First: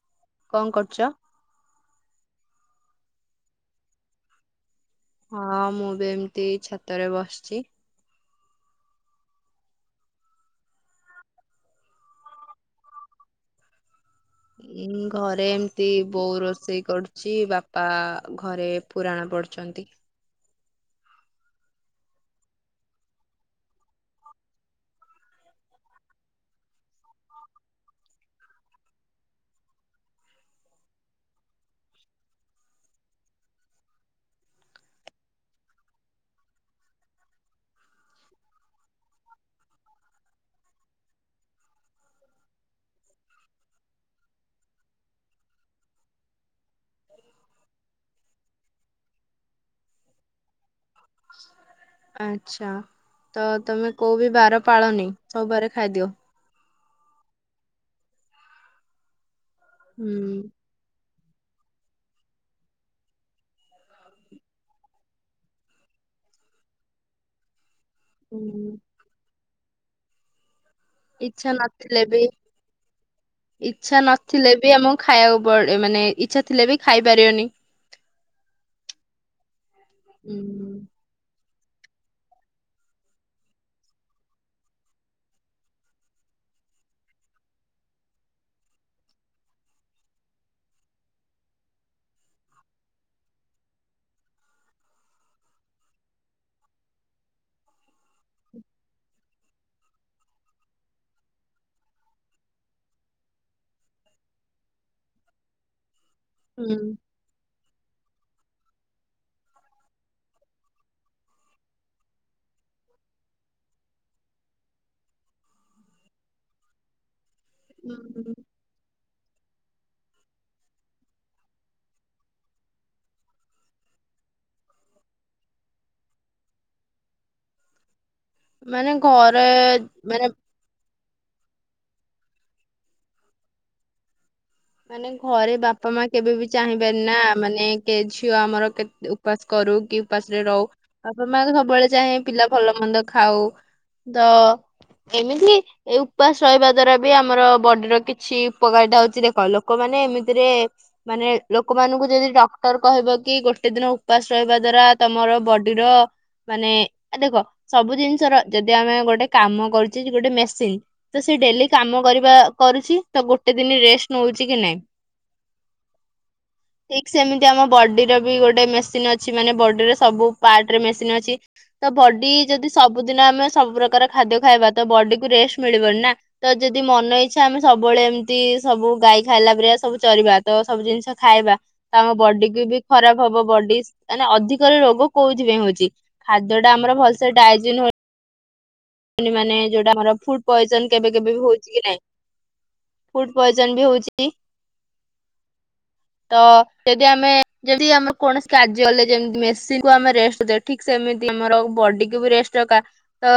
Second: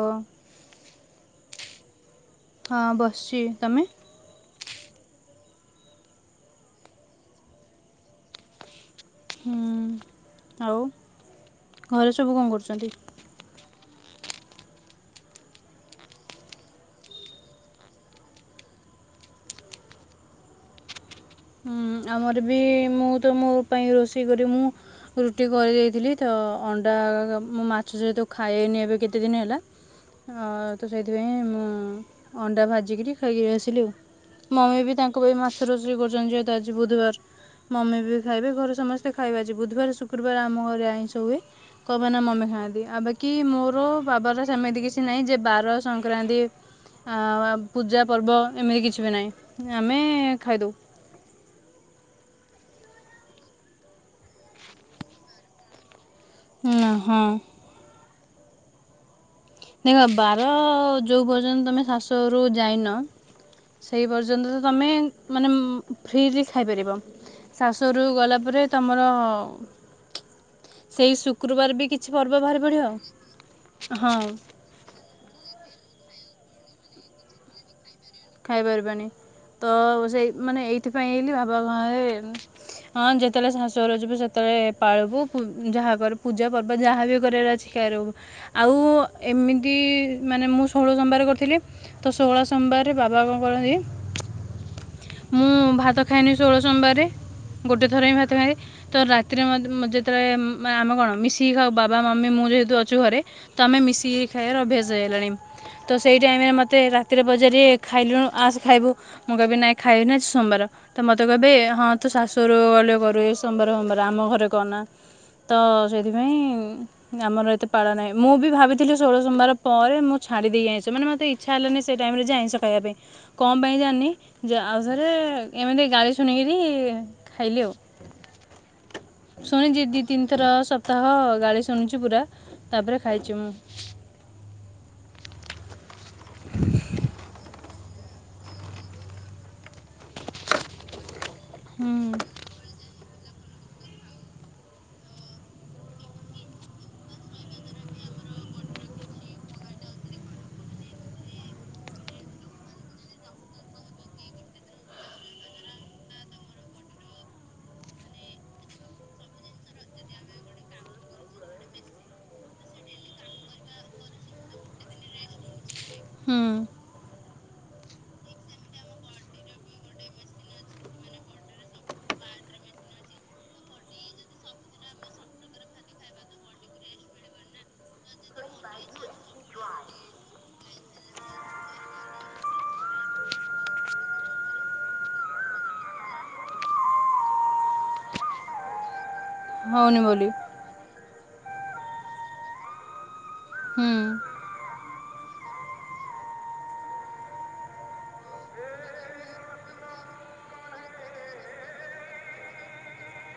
ଓ। କଣ କରୁଛ। ହଁ ବସିଛି ତମେ଼। ହଁ ମୁଁ ବି ଏମିତି ଛାତରେ ବସିଛି। ହୁଁ ଆଉ ଘରେ ସବୁ କଣ କରୁଛନ୍ତି। ଉ ଘରେ ଏମତି ବୋଉ ରୋଷେଇ କରୁଛି ବାପା ଘରେ ପୁରାଣ ପଢୁଛନ୍ତି। ହୁଁ ଆମର ବି ମୁଁ ତ ମୋ ପାଇଁ ରୋଷେଇ କରି ମୁଁ। ରୁଟି କରିଦେଇଥିଲି ତ ଅଣ୍ଡା ମୁଁ ମାଛ ଯେହେତୁ ଖାଇନି ଏବେ କେତେଦିନ ହେଲା। ଆ ତ ସେଇଥିପାଇଁ ମୁଁ ଅଣ୍ଡା ଭାଜିକରି ଖାଇକିରି ଆସିଲି ଆଉ। ମମି ବି ତାଙ୍କ ପାଇଁ ମାଛ ରୋଷେଇ କରୁଛନ୍ତି ଯେହେତୁ ଆଜି ବୁଧବାର। ମମି ବି ଖାଇବେ ଘରେ ସମସ୍ତେ ଖାଇବେ ଯେ ବୁଧବାର ଶୁକ୍ରବାର ଆମ ଘରେ ଆଇଁଷ ହୁଏ। କଣ ପାଇଁ ନା ମମି ଖାଆନ୍ତି ଆଉ ବାକି ମୋର ବାବାର ସେମିତି କିଛି ନାହିଁ ଯେ ବାର ସଂକ୍ରାନ୍ତି। ଆଉ ପୂଜା ପର୍ବ ଏମିତି କିଛି ବି ନାହିଁ ଆମେ ଖାଇଦେଉ। ଆଛା ତ ତମେ କୋଉ ବିି ବାର ପାଳନି ସବୁ ବାରେ ଖାଇଦିଅ। ଉଁ ହଁ। ଦେଖ ହୁଁ। ବାର ଯେଉଁ ପର୍ଯ୍ୟନ୍ତ ତୁମେ ଶାଶୁଘରକୁ ଯାଇନ। ସେଇ ପର୍ଯ୍ୟନ୍ତ ତ ତମେ ମାନେ ଫ୍ରିି ଲି ଖାଇପାରିବ। ଶାଶୁଘରକୁ ଗଲା ପରେ ହୁଁ। ତମର। ସେଇ ଇଛା ଶୁକ୍ରବାର ନଥିଲେ କିଛି ବି ପର୍ବ ବାହାରି ପଡ଼ିବ ଇଛା ହଁ ନଥିଲେ ବି। ଆମକୁ ଖାଇବାକୁପଡ ମାନେ ଇଚ୍ଛା ଥିଲେ ବି ଖାଇ ପାରିବନି। ଖାଇପାରିବାନି ତ ସେଇ ହୁଁ ମାନେ ଏଇଥିପାଇଁ ହେଇଲି ବାବା ମାମା। ହଁ ଯେତେବେଳେ ଶାଶୁ ଘର କୁ ଯିବୁ ସେତେବେଳେ ପାଳବୁ ଯାହା କର ପୂଜା ପର୍ବ ଯାହାବି କରିବାର ଅଛି। କରିବୁ ଆଉ ଏମିତି ମାନେ ମୁଁ ଷୋହଳ ସୋମବାର କରିଥିଲି। ତ ଷୋହଳ ସୋମବାରରେ ବାବା କଣ କରନ୍ତି। ମୁଁ ଭାତ ଖାଇଏନି ଷୋହଳ ସୋମବାରରେ ଗୋଟଏ ଥର ହିଁ ଭାତ ଖାଏ। ତ ରାତିରେ ଯେତେବେଳେ ଆମେ କଣ ମିଶିକି ଖାଉ ବାବା ମମି ମୁଁ ଯେହେତୁ ଅଛୁ ଘରେ। ତ ଆମେ ମିଶିକି ଖାଇବାର ଅଭ୍ୟାସ ହେଇଗଲାଣି। ତ ସେଇ ଟାଇମରେ ହୁଁ ମୋତେ ରାତିରେ ପଚାରିବେ ଖାଇଲୁଣୁ ଆସ ଖାଇବୁ ମୁଁ କହିବି ନାଇଁ ଖାଇବିିନି ଆଜି ସୋମବାର। ତ ମତେ କହିବେ ହଁ ତୁ ଶାଶୁଘରୁକୁ ଗଲେ କରିବୁ ସୋମବାର ସୋମବାର ଆମ ଘରେ କହନା। ତ ସେଥିପାଇଁ ଆମର ଏତେ ପାଳ ନାହିଁ ମୁଁ ବି ଭାବିଥିଲି? ଷୋଳ ସୋମବାର ପରେ ମୁଁ ଛାଡି ଦେବି ଆଇଁଷ ମାନେ ମତେ ଇଚ୍ଛା ହେଲାଣି ସେ ଟାଇମରେ ଆଇଁଷ ଖାଇବା ପାଇଁ। କଣ ପାଇଁ ଜାଣିନି? ଯେ ଆଉଥରେ ଏମିତି ଗାଳି ଶୁଣିକିରି ଖାଇଲି ଆଉ ମାନେ ଘରେ ଶୁଣିଛି ଦି ମାନେ ତିନି ଥର ସ ସପ୍ତାହ ଗାଳି ଶୁଣୁଛି ପୁରା ତାପରେ ଖାଇଛି ମୁଁ ମାନେ ଘରେ ବାପା ମା କେବେ ବି ଚାହିଁବେନି ନା ମାନେ କେ ଝିଅ ଆମର କେତେ ଉ ଉପାସ କରୁ କି ଉପାସରେ ରହୁ ବାପା ମା ସବୁବେଳେ ହୁଁ ଚାହେଁ ପିଲା ଭଲ ମନ୍ଦ ଖାଉ ତ ଏମିତି ଏ ଉପାସ ରହିବା ଦ୍ଵାରା ବି ଆମର ବଡିର କିଛି ଉପକାରିତା ହଉଛି ଦେଖ ଲୋକମାନେ ଏମିତିରେ ମାନେ ଲୋକମାନଙ୍କୁ ଯଦି ଡକ୍ଟର କହିବ କି ଗୋଟେ ଦିନ ଉପାସ ରହିବା ଦ୍ଵାରା ତମର ବଡିର ମାନେ କଣ ସବୁ ଜିନିଷର ଯଦି ଆମେ ଗୋଟେ କାମ କରୁଛେ ଗୋଟେ ମେସିନ ତ ସେ ଡେଲି କାମ କରିବା କରୁଛି ତ ଗୋଟେ ଦିନି ରେଷ୍ଟ ନଉଛି କି ନାଇଁ? ହୁଁ। ଠିକ୍ ସେମିତି ଆମ ବଡିର ବି ଗୋଟେ ମେସିନ ଅଛି ମାନେ ବଡିର ସବୁ ପାର୍ଟରେ ମେସିନ ଅଛି। ତ ବଡି ଯଦି ସବୁଦିନ ଆମେ ସବୁ ପ୍ରକାର ଖାଦ୍ୟ ଖାଇବା ତ ବଡିକୁ ରେଷ୍ଟ ମିଳିବନି ନା। ତ ଯଦି ମନ ଇଚ୍ଛା ଆମେ ସବୁବେଳେ ଏମତି ସବୁ ଗାଈ ଖାଇଲା ପରିକା ସବୁ ଚରିବା ତ ସବୁ ଜିନିଷ ଖାଇବା। ତ ଆମ ବଡିକୁ ବି ଖରାପ ହବ ବଡି ମାନେ ଅଧିକରେ ରୋଗ କୋଉଥିପାଇଁ ହଉଛି? ଖାଦ୍ୟଟା ଆମର ଭଲସେ ଡାଇଜିନ୍ ହଉ ନି ମାନେ ଯୋଉଟା ହେଉନି ଆମର ବୋଲି ଫୁଡ ପଏଜନ କେବେ କେବେ ବି ହଉଛି କି ନାଇଁ? ଫୁଡ ପଏଜନ ବି ହୁଁ ହଉଛି। ତ ଯଦି ଆମେ ଯେମତି ଆମେ କୌଣସି କାର୍ଯ୍ୟଲେ ଯେମତି ମେସିନକୁ ଆମେ ରେଷ୍ଟ ଦେଉ ଠିକ ସେମିତି ଆମର ବଡିକୁୁ ବି ରେଷ୍ଟ ଦରକାର ତ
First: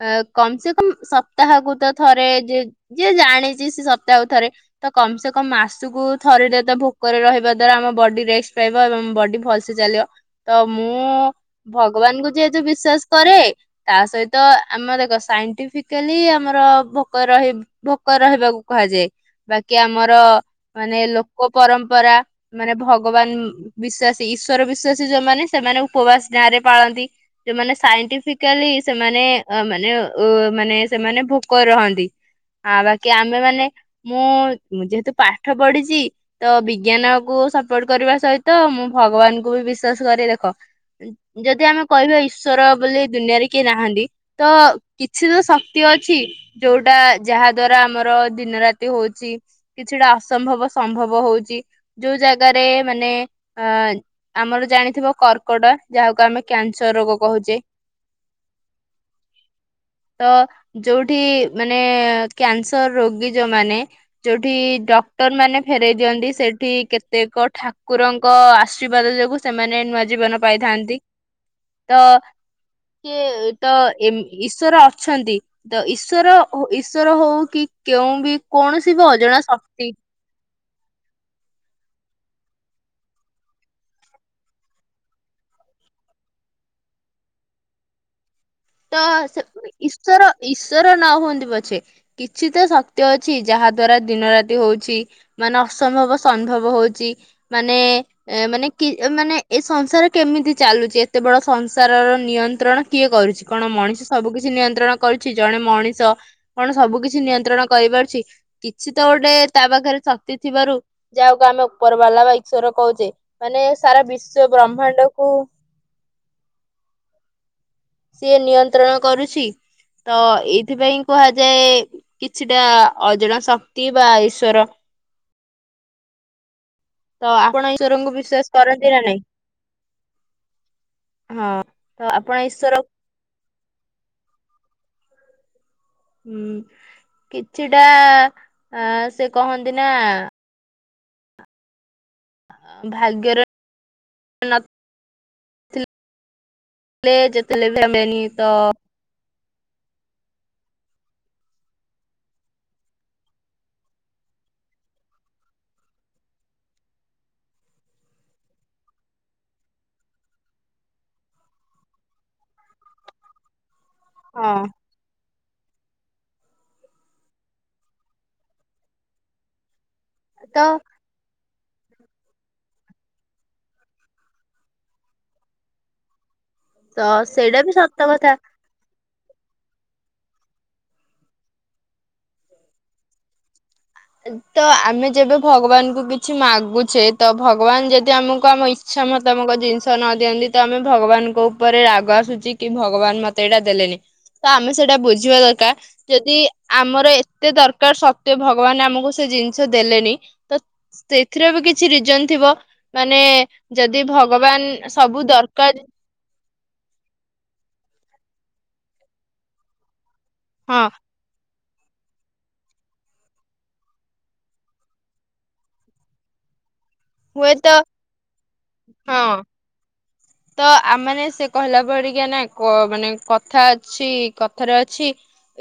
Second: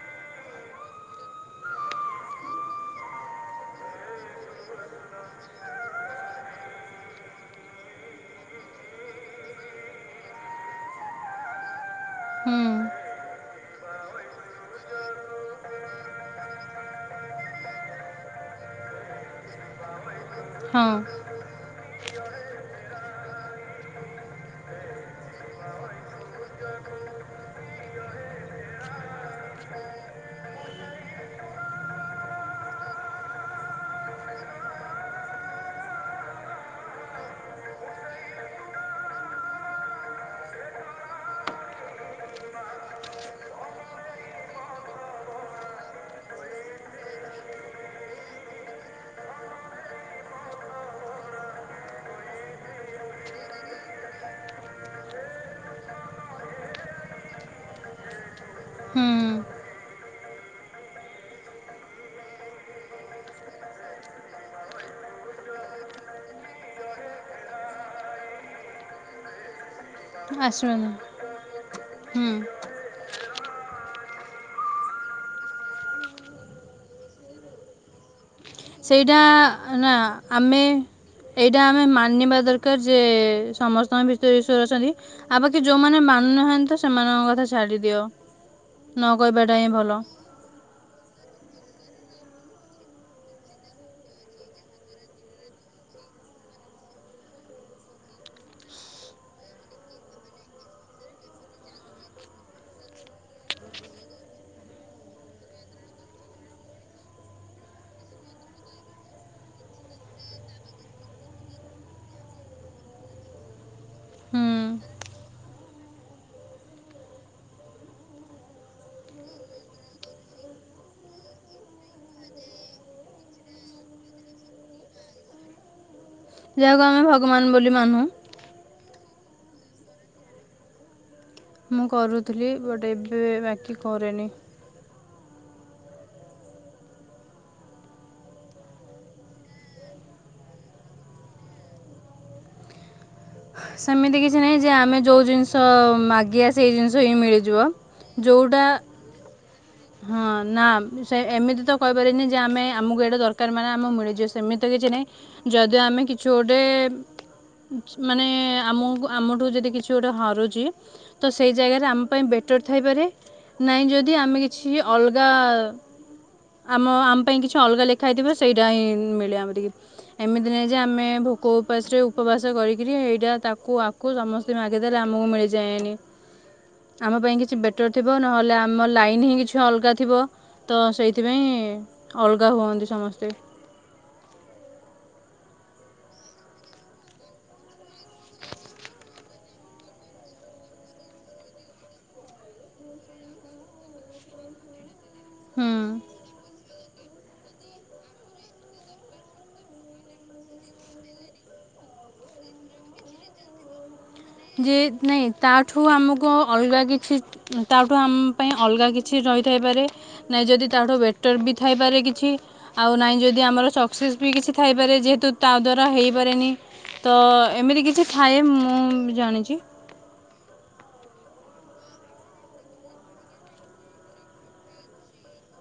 ଅ କମସେକମ୍ ସପ୍ତାହକୁ ତ ଥରେ ଯେ ଯିଏ ଜାଣିଛି ସେ ସପ୍ତାହକୁ ଥରେ ତ କମ୍ ସେ କମ୍ ମାସକୁ ଥରେଟେ ତ ଭୋକରେ ରହିବା ଦ୍ଵାରା ଆମ ବଡି ରେଷ୍ଟ୍ ପାଇବ ଏବଂ ବଡି ଭଲ ସେ ଚାଲିବ ତ ମୁଁ ଭଗବାନଙ୍କୁ ଯେହେତୁ ହୁଁ ବିଶ୍ଵାସ କରେ ତା ସହିତ ଆମ ଦେଖ ସାଇଣ୍ଟିଫିକାଲି ଆମର ଭୋକରେ ଭୋକରେ ରହିବାକୁ କୁହାଯାଏ। ବାକି ଆମର ହଁ ମାନେ ଲୋକ ପରମ୍ପରା ମାନେ ଭଗବାନ ବିଶ୍ଵାସୀ ଈଶ୍ଵର ବିଶ୍ଵାସୀ ଯୋଉମାନେ ସେମାନେ ଉପବାସ ନାଁ ରେ ପାଳନ୍ତି। ଯୋଉମାନେ ସାଇଣ୍ଟିଫିକାଲି ସେମାନେ ଅ ମାନେ ଉ ମାନେ ସେମାନେ ଭୋକରେ ରହନ୍ତି ଆ ବାକି ଆମେମାନେ ମୁଁ ଯେହେତୁ ପାଠ ପଢିଛି ତ ବିଜ୍ଞାନକୁ ସପୋର୍ଟ କରିବା ସହିତ ମୁଁ ଭଗବାନଙ୍କୁ ବି ବିଶ୍ୱାସ କରି ଦେଖ ଯଦି ଆମେ କହିବା ଈଶ୍ୱର ବୋଲି ଦୁନିଆରେ କିଏ ନାହାନ୍ତି? ତ କିଛି ତ ଶକ୍ତି ଅଛି। ଯୋଉଟା ଯାହା ଦ୍ଵାରା ଆମର ଦିନ ରାତି ହଉଛି। କିଛିଟା ଅସମ୍ଭବ ସମ୍ଭବ ହଉଛି ଯୋଉ ଜାଗାରେ ମାନେ ଅ ଆମର ଜାଣିଥିବା କର୍କଟ ଯାହାକୁ ଆମେ କ୍ୟାନସର ରୋଗ କହୁଚେ। ହୁଁ। ତ ଯୋଉଠି ମାନେ କ୍ୟାନସର ରୋଗୀ ଯୋଉମାନେ ଯୋଉଠି ଡକ୍ଟର ମାନେ ଫେରଇ ଦିଅନ୍ତି ସେଠି କେତେକ ଠାକୁରଙ୍କ ଆଶୀର୍ବାଦ ଯୋଗୁ ସେମାନେ ନୂଆ ଜୀବନ ଆସିବନି ପାଇଥାନ୍ତି ତ ହୁଁ କିଏ ତ ଏମୀ ଈଶ୍ୱର ଅଛନ୍ତି ତ ଈଶ୍ୱର ଓ ଈଶ୍ୱର ହଉ କି କେଉଁ ବି କୌଣସି ବି ସେଇଟା ଅଜଣା ନା ଶକ୍ତି ଆମେ ଏଇଟା ଆମେ ମାନିବା ଦରକାର ଯେ ସମସ୍ତଙ୍କ ଭିତରେ ଈଶ୍ୱର ଅଛନ୍ତି। ଆଉ ବାକି ଯୋଉମାନେ ମାନୁନାହାନ୍ତି ତ ସେମାନଙ୍କ କଥା ଛାଡି ଦିଅ। ତ ସେ ଈଶ୍ୱର-ଈଶ୍ୱର ନ ହୁଅନ୍ତି ପଛେ କିଛି ତ ସତ୍ୟ ଅଛି ଯାହା ଦ୍ଵାରା ଦିନ ରାତି ହଉଛି। ମାନେ ଅସମ୍ଭବ ସମ୍ଭବ ହଉଛି ମାନେ ଏ ମାନେ କି ମାନେ ଏ ସଂସାର କେମିତି ଚାଲୁଛି ଏତେ ବଡ ସଂସାରର ନିୟନ୍ତ୍ରଣ କିଏ କରୁଛି? କଣ ମଣିଷ ସବୁ କିିଛି ନିୟନ୍ତ୍ରଣ କରୁଛି ଜଣେ ମଣିଷ କଣ ସବୁ କିିଛି ନିୟନ୍ତ୍ରଣ କରିପାରୁଛି? କିଛି ତ ଗୋଟେ ତା ପାଖରେ ଶକ୍ତି ଥିବାରୁ ଯାହାକୁ ଆମେ ଉପର ବାଲା ବା ଈଶ୍ଵର କହୁଛେ ମାନେ ସାରା ହୁଁ ବିଶ୍ଵ ବ୍ରହ୍ମାଣ୍ଡ କୁ ସିଏ ନିୟନ୍ତ୍ରଣ କରୁଛି। ତ ଏଇଥିପାଇଁ କୁହାଯାଏ କିଛିଟା ଅଜଣା ଶକ୍ତି ବା ଈଶ୍ଵର। ଯାହାକୁ ଆମେ ଭ ତ ଆପଣ ଈଶ୍ୱରଙ୍କୁ ବିଶ୍ଵାସ କରନ୍ତି ନା ନାଇଁ? ହଁ ମୁଁ ତ କରୁଥିଲି ଆପଣ ବଟ୍ ଇଶ୍ୱର ଏବେ ବାକି କରେନି। ହୁଁ କିଛିଟା ଆ ସେ କହନ୍ତି ନା ଭାଗ୍ୟର ସେମିତି କିଛି ନାହିଁ ଯେ ଆମେ ଯୋଉ ଜିନିଷ ନଥିଲେ ମାଗିବା ସେଇ ଜିନିଷ ହିଁ ମିଳିଯିବ। ଡେନି ତ ଯେଉଁଟା ହଁ ନା ସେ ଏମିତି ତ କହିପାରିବାନି ଯେ ଆମେ ଆମକୁ ଏଇଟା ଦରକାର ମାନେ ଆମ ମିଳିଯିବ ସେମିତି ତ କିଛି ନାହିଁ। ଯଦି ଆମେ କିଛି ଗୋଟେ ମାନେ ଆମକୁ ଆମଠୁ ଯଦି କିଛି ଗୋଟେ ହରୁଛି। ତ ସେଇ ଜାଗାରେ ଆମ ପାଇଁ ବେଟର୍ ଥାଇପାରେ ନାଇଁ ଯଦି ଆମେ ହଁ କିଛି ଅଲଗା ଆମ ଆମ ପାଇଁ କିଛି ଅଲଗା ଲେଖା ହେଇଥିବ ସେଇଟା ହିଁ ମିଳେ ଆମଟିକି। ଏମିତି ତ ନାହିଁ ଯେ ଆମେ ଭୋକ ଉପାସରେ ଉପବାସ କରିକିରି ଏଇଟା ତାକୁ ଆକୁ ସମସ୍ତିଙ୍କି ମାଗିଦେଲେ ଆମକୁ ମିଳିଯାଏନି। ତ ଆମ ପାଇଁ କିଛି ସେଇଟା ବି ବେଟର୍ ସତ ଥିବ କଥା ନହେଲେ ଆମ ଆମ ଲାଇନ୍ ହିଁ କିଛି ଅଲଗା ଥିବ ତ ସେଇଥିପାଇଁ ଅଲଗା ହୁଅନ୍ତି ସମସ୍ତେ। ତ ଆମେ ଯେବେ ଭଗବାନଙ୍କୁ କିଛି ମାଗୁଛେ ତ ଭଗବାନ ଯଦି ଆମକୁ ଆମ ଇ ଇଚ୍ଛା ମୁତାବକ ଜିନିସ ନ ଦିଅନ୍ତି ତ ଆମେ ଭଗବାନ୍ ଙ୍କ ଉପରେ ରାଗ ଅସୁଛି କି ଭଗବାନ ମୋତେ ଏଇଟା ଦେଲେନି। ତ ଆମେ ସେଇଟା ବୁଝିବା ଦରକାର ହୁଁ। ଯଦି ଆମର ଏତେ ଦରକାର୍ ସତ ଭଗ୍ ଭଗବାନ ଆମକୁ ସେ ଜିନିସ ଦେଲେନି ତ ସେଥିର ବି କିଛି ରିଜନି ଥିବ ମାନେ ଯଦି ଭଗବାନ୍ ସବୁ ଦରକାର୍ କୁ ଅଲଗା କିଛି ତା ଠୁ ଆମ ପାଇ ଅଲଗା କିଛି ରହିଥାଇ ପାରେ। ନାଇ ଯଦି ତା ହଁ ଠୁ ବେ ଟର୍ ବି ଥାଇ ପାରେ କିଛି ଆଉ ନାହିଁ ଯଦି ଆମର ସକ୍ସେସ୍ ବି କିଛି ଥାଇ ପାରେ ଯେହେତୁ ତା ଦ୍ଵାରା ହେଇପାରେନି। ତ ହୁଏତ ଏମିତି କିଛି ଥାଏ। ମୁଁ ହଁ ଜାଣିଛି। ତ ଆମେ ମାନେ ସେ କହିଲା ପରିକା ନା କ ମାନେ କଥା ଅଛି କଥାରେ ଅଛି।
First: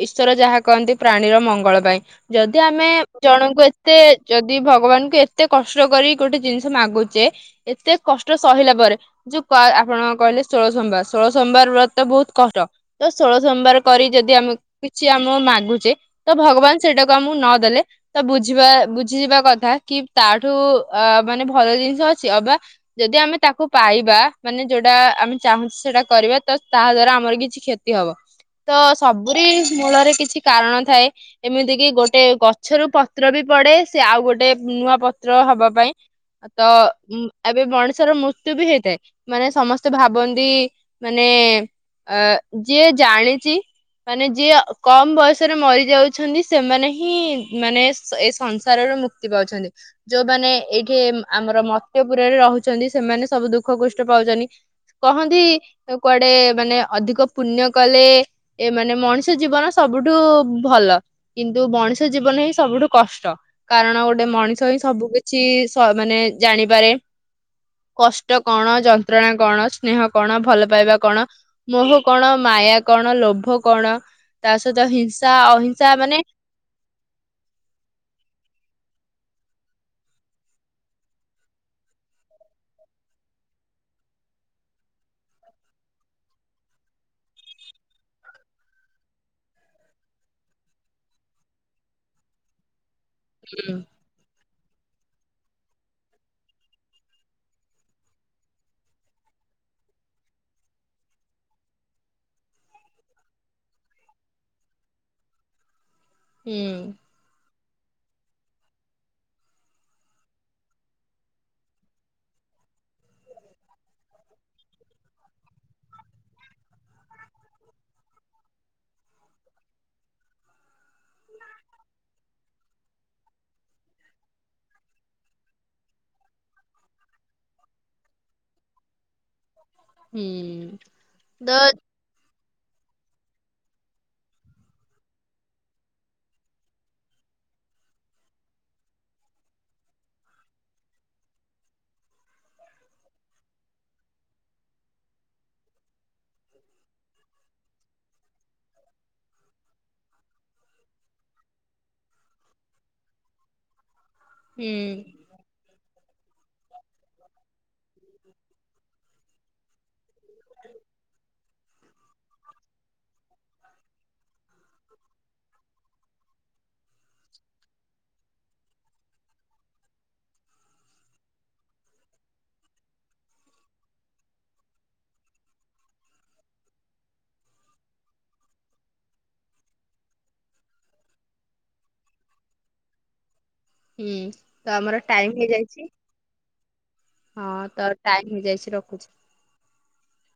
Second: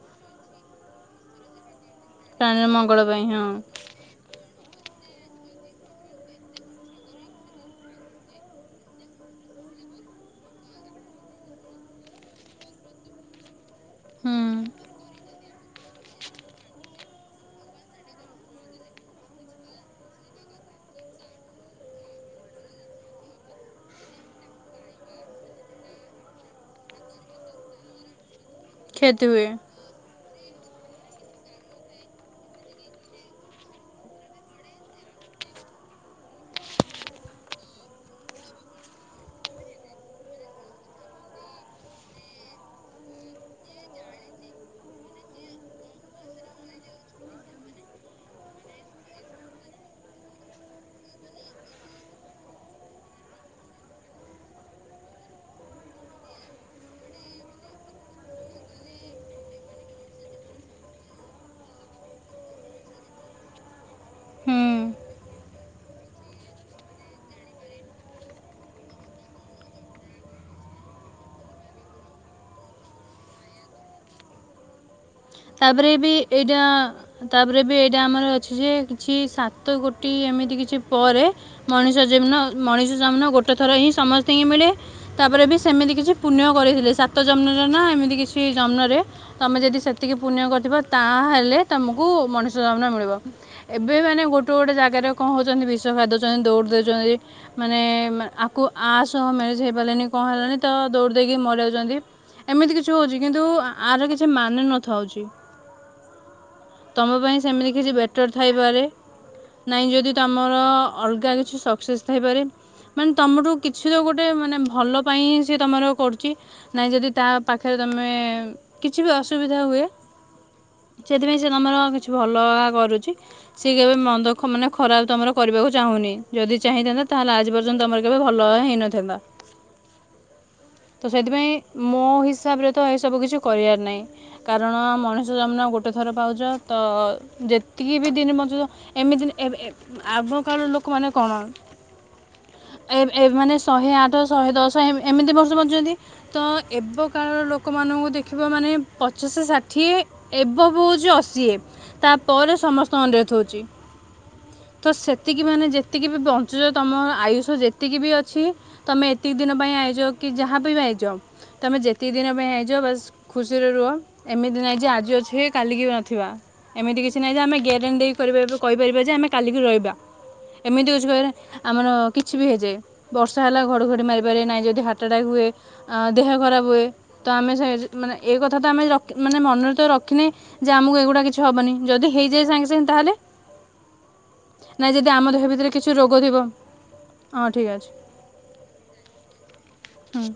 ଇଶ୍ୱର ଯାହା କରନ୍ତି ପ୍ରାଣିର ମଙ୍ଗଳ ପାଇଁ ଯଦି ପ୍ରାଣୀର ଆମେ ମଙ୍ଗଳ ପାଇଁ ହଁ ଜଣଙ୍କୁ ଏତେ ଯଦି ଭଗବାନ୍ କୁ ଏତେ କଷ୍ଟ କରି ଜିନିସ ମଗୁଛେ ଏତେ କଷ୍ଟ ସହିଲା ପରେ ଯୋଉ ପା ଆପଣ କହିଲେ ଷୋଳସୋମବାର୍ ଷୋଳ ସୋମବାର୍ ବ୍ରତ ବହୁତ୍ କଷ୍ଟ ତ ଷୋଳସୋମବାର୍ କରି ଯଦି ହୁଁ ଆମେ କିଛି ଆମ ମାଗୁଛେ ତ ଭଗବାନ ସେଇଟାକୁ ଆମକୁ ନ ଦେଲେ ତ ବୁଝିବା ବୁଝିଯିବା କଥା କି ତାଠୁ ଅ ମାନେ ଭଲ ଜିନିଷ ଅଛି। ଅବା ଯଦି ଆମେ ତାକୁ ପାଇ ବା ମାନେ ଯଉଟା ଆମେ ଚାହୁଛେ ସେଇଟା କରିବା ତାହା ଦ୍ୱାରା ଆମର କିଛି କ୍ଷତି ହେବ। ତ କ୍ଷତି ସବୁରି ହୁଏ ମୂଳରେ କିଛି କାରଣ ଥାଏ। ଏମିତି କି ଗୋଟେ ଗଛରୁ ପତ୍ର ବି ପଡେ ସିଏ ଆଉଗୋଟେ ନୂଆ ପତ୍ର ହବାପାଇଁ। ତ ଉଁ ଏବେ ମଣିଷର ମୃତ୍ୟୁ ବି ହେଇଥାଏ। ମାନେ ସମସ୍ତେ ଭାବନ୍ତି ମାନେ ଅ ଯିଏ ଜାଣିଚି ମାନେ ଯିଏ କମ୍ ବୟସରେ ମରି ଯାଉଛନ୍ତି ସେମାନେ ହିଁ ମାନେ ଏ ଏ ସଂସାରର ମୁ କ୍ତି ପାଉଛନ୍ତି ଯୋଉମାନେ ଏଇଠି ଏ ଆମର ମର୍ତ୍ତ୍ୟପୁରରେ ରହୁଚନ୍ତି ସେମାନେ ସବୁ ଦୁ ଦଃଖ କଷ୍ଟ ପାଉଚନ୍ତି କହନ୍ତି କୁଆଡ଼େ ମାନେ ଅଧିକ ପୁଣ୍ୟ କଲେ ଏ ମାନେ ମଣିଷ ଜିବନ ସବୁଠୁ ଭଲ। କିନ୍ତୁ ମଣିଷ ଜୀବନ ହିଁ ସବୁଠୁ କଷ୍ଟ। କାରଣ ଗୋଟେ ମଣିଷ ହିଁ ହୁଁ ସବୁକିଛି ସ ମାନେ ଜାଣିପାରେ କଷ୍ କଣ ଯନ୍ତ୍ରଣା, କଣ ସ୍ନେହ, କଣ ଭଲ ପାଇବା କଣ ମୋହ କଣ, ମାୟା କଣ, ଲୋଭ କଣ, ତା ସହିତ ହିଂସା, ଅହିଂସା ମାନେ ଦେଆଁ ତାପରେ ବି ଏଇଟା ଆମର ଅଛି ଯେ କିଛି ସାତ କୋଟି ଏମିତି କିଛି ପରେ ମଣିଷମ୍ ଜିମ୍ନ ମଣିଷ ଜନ୍ମ ଗୋଟେ ଥର ହିଁ ସମସ୍ତିଙ୍କି ମିଳେ। ତାପରେ ବି ସେମିତି କିଛି ପୁଣ୍ୟ କରିଥିଲେ ସାତ ଜନ୍ମରେ ନା ଏମିତି କିଛି ଜନ୍ମରେ ତମେ ଯଦି ସେ ସେତିକି ପୁଣ୍ୟ କରିଥିବ ତାହଲେ ତମକୁ ମଣିଷ ଜନ୍ମ ମିଳିବ ଏବେ ମାନେ ଗୋ ଗୋଟେ ଗୋଟଏ ଜାଗାରେ କଣ ହୋଉଚନ୍ତି ବିଷ ଖାଇଦୋଉଚନ୍ତି ଦୌଡ଼ି ଦେଉଚନ୍ତି। ମାନେ ମା ଆକୁ ଆ ସହ ମ୍ୟାରେଜ ହେଇପାରିଲାନି କଣ ହେଲାନି ତ ଦୌଡ଼ି ଦେଇକି ମରିଯାଉଚନ୍ତି। ଏମିତି କିଛି ହୋଉଚି କିନ୍ତୁ ଆ-ଆର କିଛି ମାନ ନ ଥାଉଚି। ହୁଁ। ତମ ପାଇଁ ସେମିତି କିଛି ବେଟର ଥାଇପାରେ। ନାଇଁ ଯଦି ତମର ଅଲଗା କିଛି ସକ୍ସେସ୍ ଥାଇପାରେ। ମାନେ ତୁମଠୁ କିଛି ତ ଗୋଟେ ମାନେ ଭଲ ପାଇଁ ହିଁ ସିଏ ତୁମର କରୁଚି। ନାଇଁ ଯଦି ତା ପାଖରେ ତମେ କିଛି ବି ଅସୁବିଧା ହୁଏ ସେଥିପାଇଁ ସିଏ ତମର କିଛି ଭଲ କରୁଚି। ସିଏ କେବେ ମନ୍ଦ ଖ ମାନେ ଖରାପ ତମର କରିବାକୁ ଚାହୁଁନି ଯଦି ଚାହିଁଥାନ୍ତେ ତାହେଲେ ଆଜିପର୍ଯ ନ୍ତ ତମର କେବେ ଭଲ ହେଇନଥାନ୍ତା। ହୁଁ ତ ସେଥିପାଇଁ ମୋ ହିସାବରେ ତ ଏସବୁ କିଛି କରିବାର ନାଇଁ। କାରଣ ମଣିଷ ଜନ୍ମ ଗୋଟେ ଥର ପାଉଚ ତ ଯେତିକି ବି ଦିନେ ବଞ୍ଚୁଚ ଏମିତିନେ ଏବେ ଏ ଆଗକାଳର ଲୋକମାନେ କଣ ଏବ ଏବ ମାନେ ଶହେ ଆଠ, ଶହେ ଦଶ, ଏମ ଏମିତି ବର୍ଷ ବଞ୍ଚନ୍ତି। ତ ଏବ କାଳର ଲୋକମାନଙ୍କୁ ଦେଖିବ ମାନେ ପ ପଚାଶେ ଷାଠିଏ ଏବଭ ହୋଉଚି ଅଶୀ ଏ ତା ପରେ ସମସ୍ତଙ୍କ ଡେଥ୍ ହୋଉଛି। ହୁଁ ତ ସେତିକି ମାନେ ଯେତିକି ବି ବଞ୍ଚୁଚ ତମ ଆୟୁଷ ଯେତିକି ବି ଅଛି ତମେ ଏ ଏତିକି ଦିନ ପାଇଁ ଆଇଚ କି ଯାହା ପାଇଁ ବି ଆଇଚ ତମେ ଯେତିକି ଦିନ ପାଇଁ ଆଇଚ ବାସ୍ ଖୁସିରେ ରୁହ। ଏମିତି ନାଇଁ ଯେ ଆଜି ଅଛେ କାଲିକି ବି ନଥିବା। ଏମିତି କିଛି ନାହିଁ ଯେ ଆମେ ଗ୍ୟାରେଣ୍ଟି ଦେଇ କରିପାରିବା କହିପାରିବା ଯେ ଆମେ କାଲିକି ରହିବା। ଏମିତି ୟୁଜ୍ କଲେ ଆମର କିଛି ବି ହେଇଯାଏ। ବର୍ଷା ହେଲା ଘଡଘଡି ମାରିପାରେ ନାଇ ଯଦି ହାର୍ଟ ଆଟାକ୍ ହୁଏ ଆ ଦେହ ଖରାପ ହୁଏ ତ ଆମେ ସେ ଯେ ମାନେ ଏଇ କଥା ତ ଆମେ ଆଜି ରା ମାନେ ମନରେ ତ ରଖିନେ ଯେ ଆମକୁ ଏଗୁଡା କିଛି ହବନି ଯଦି ହେଇଯାଏ ସାଙ୍ଗେ ସାଙ୍ଗେ ତାହେଲେ ହୁଁ ତ ନାଇଁ ଆମର ଯଦି ଟାଇମ ଆମ ଦେହ ଭିତରେ ହେଇଯାଇଛି କିଛି ରୋଗ ଥିବ ହଁ ତାର ଟାଇମ ହେଇ ଯାଇସି ରଖୁଚି। ହଁ।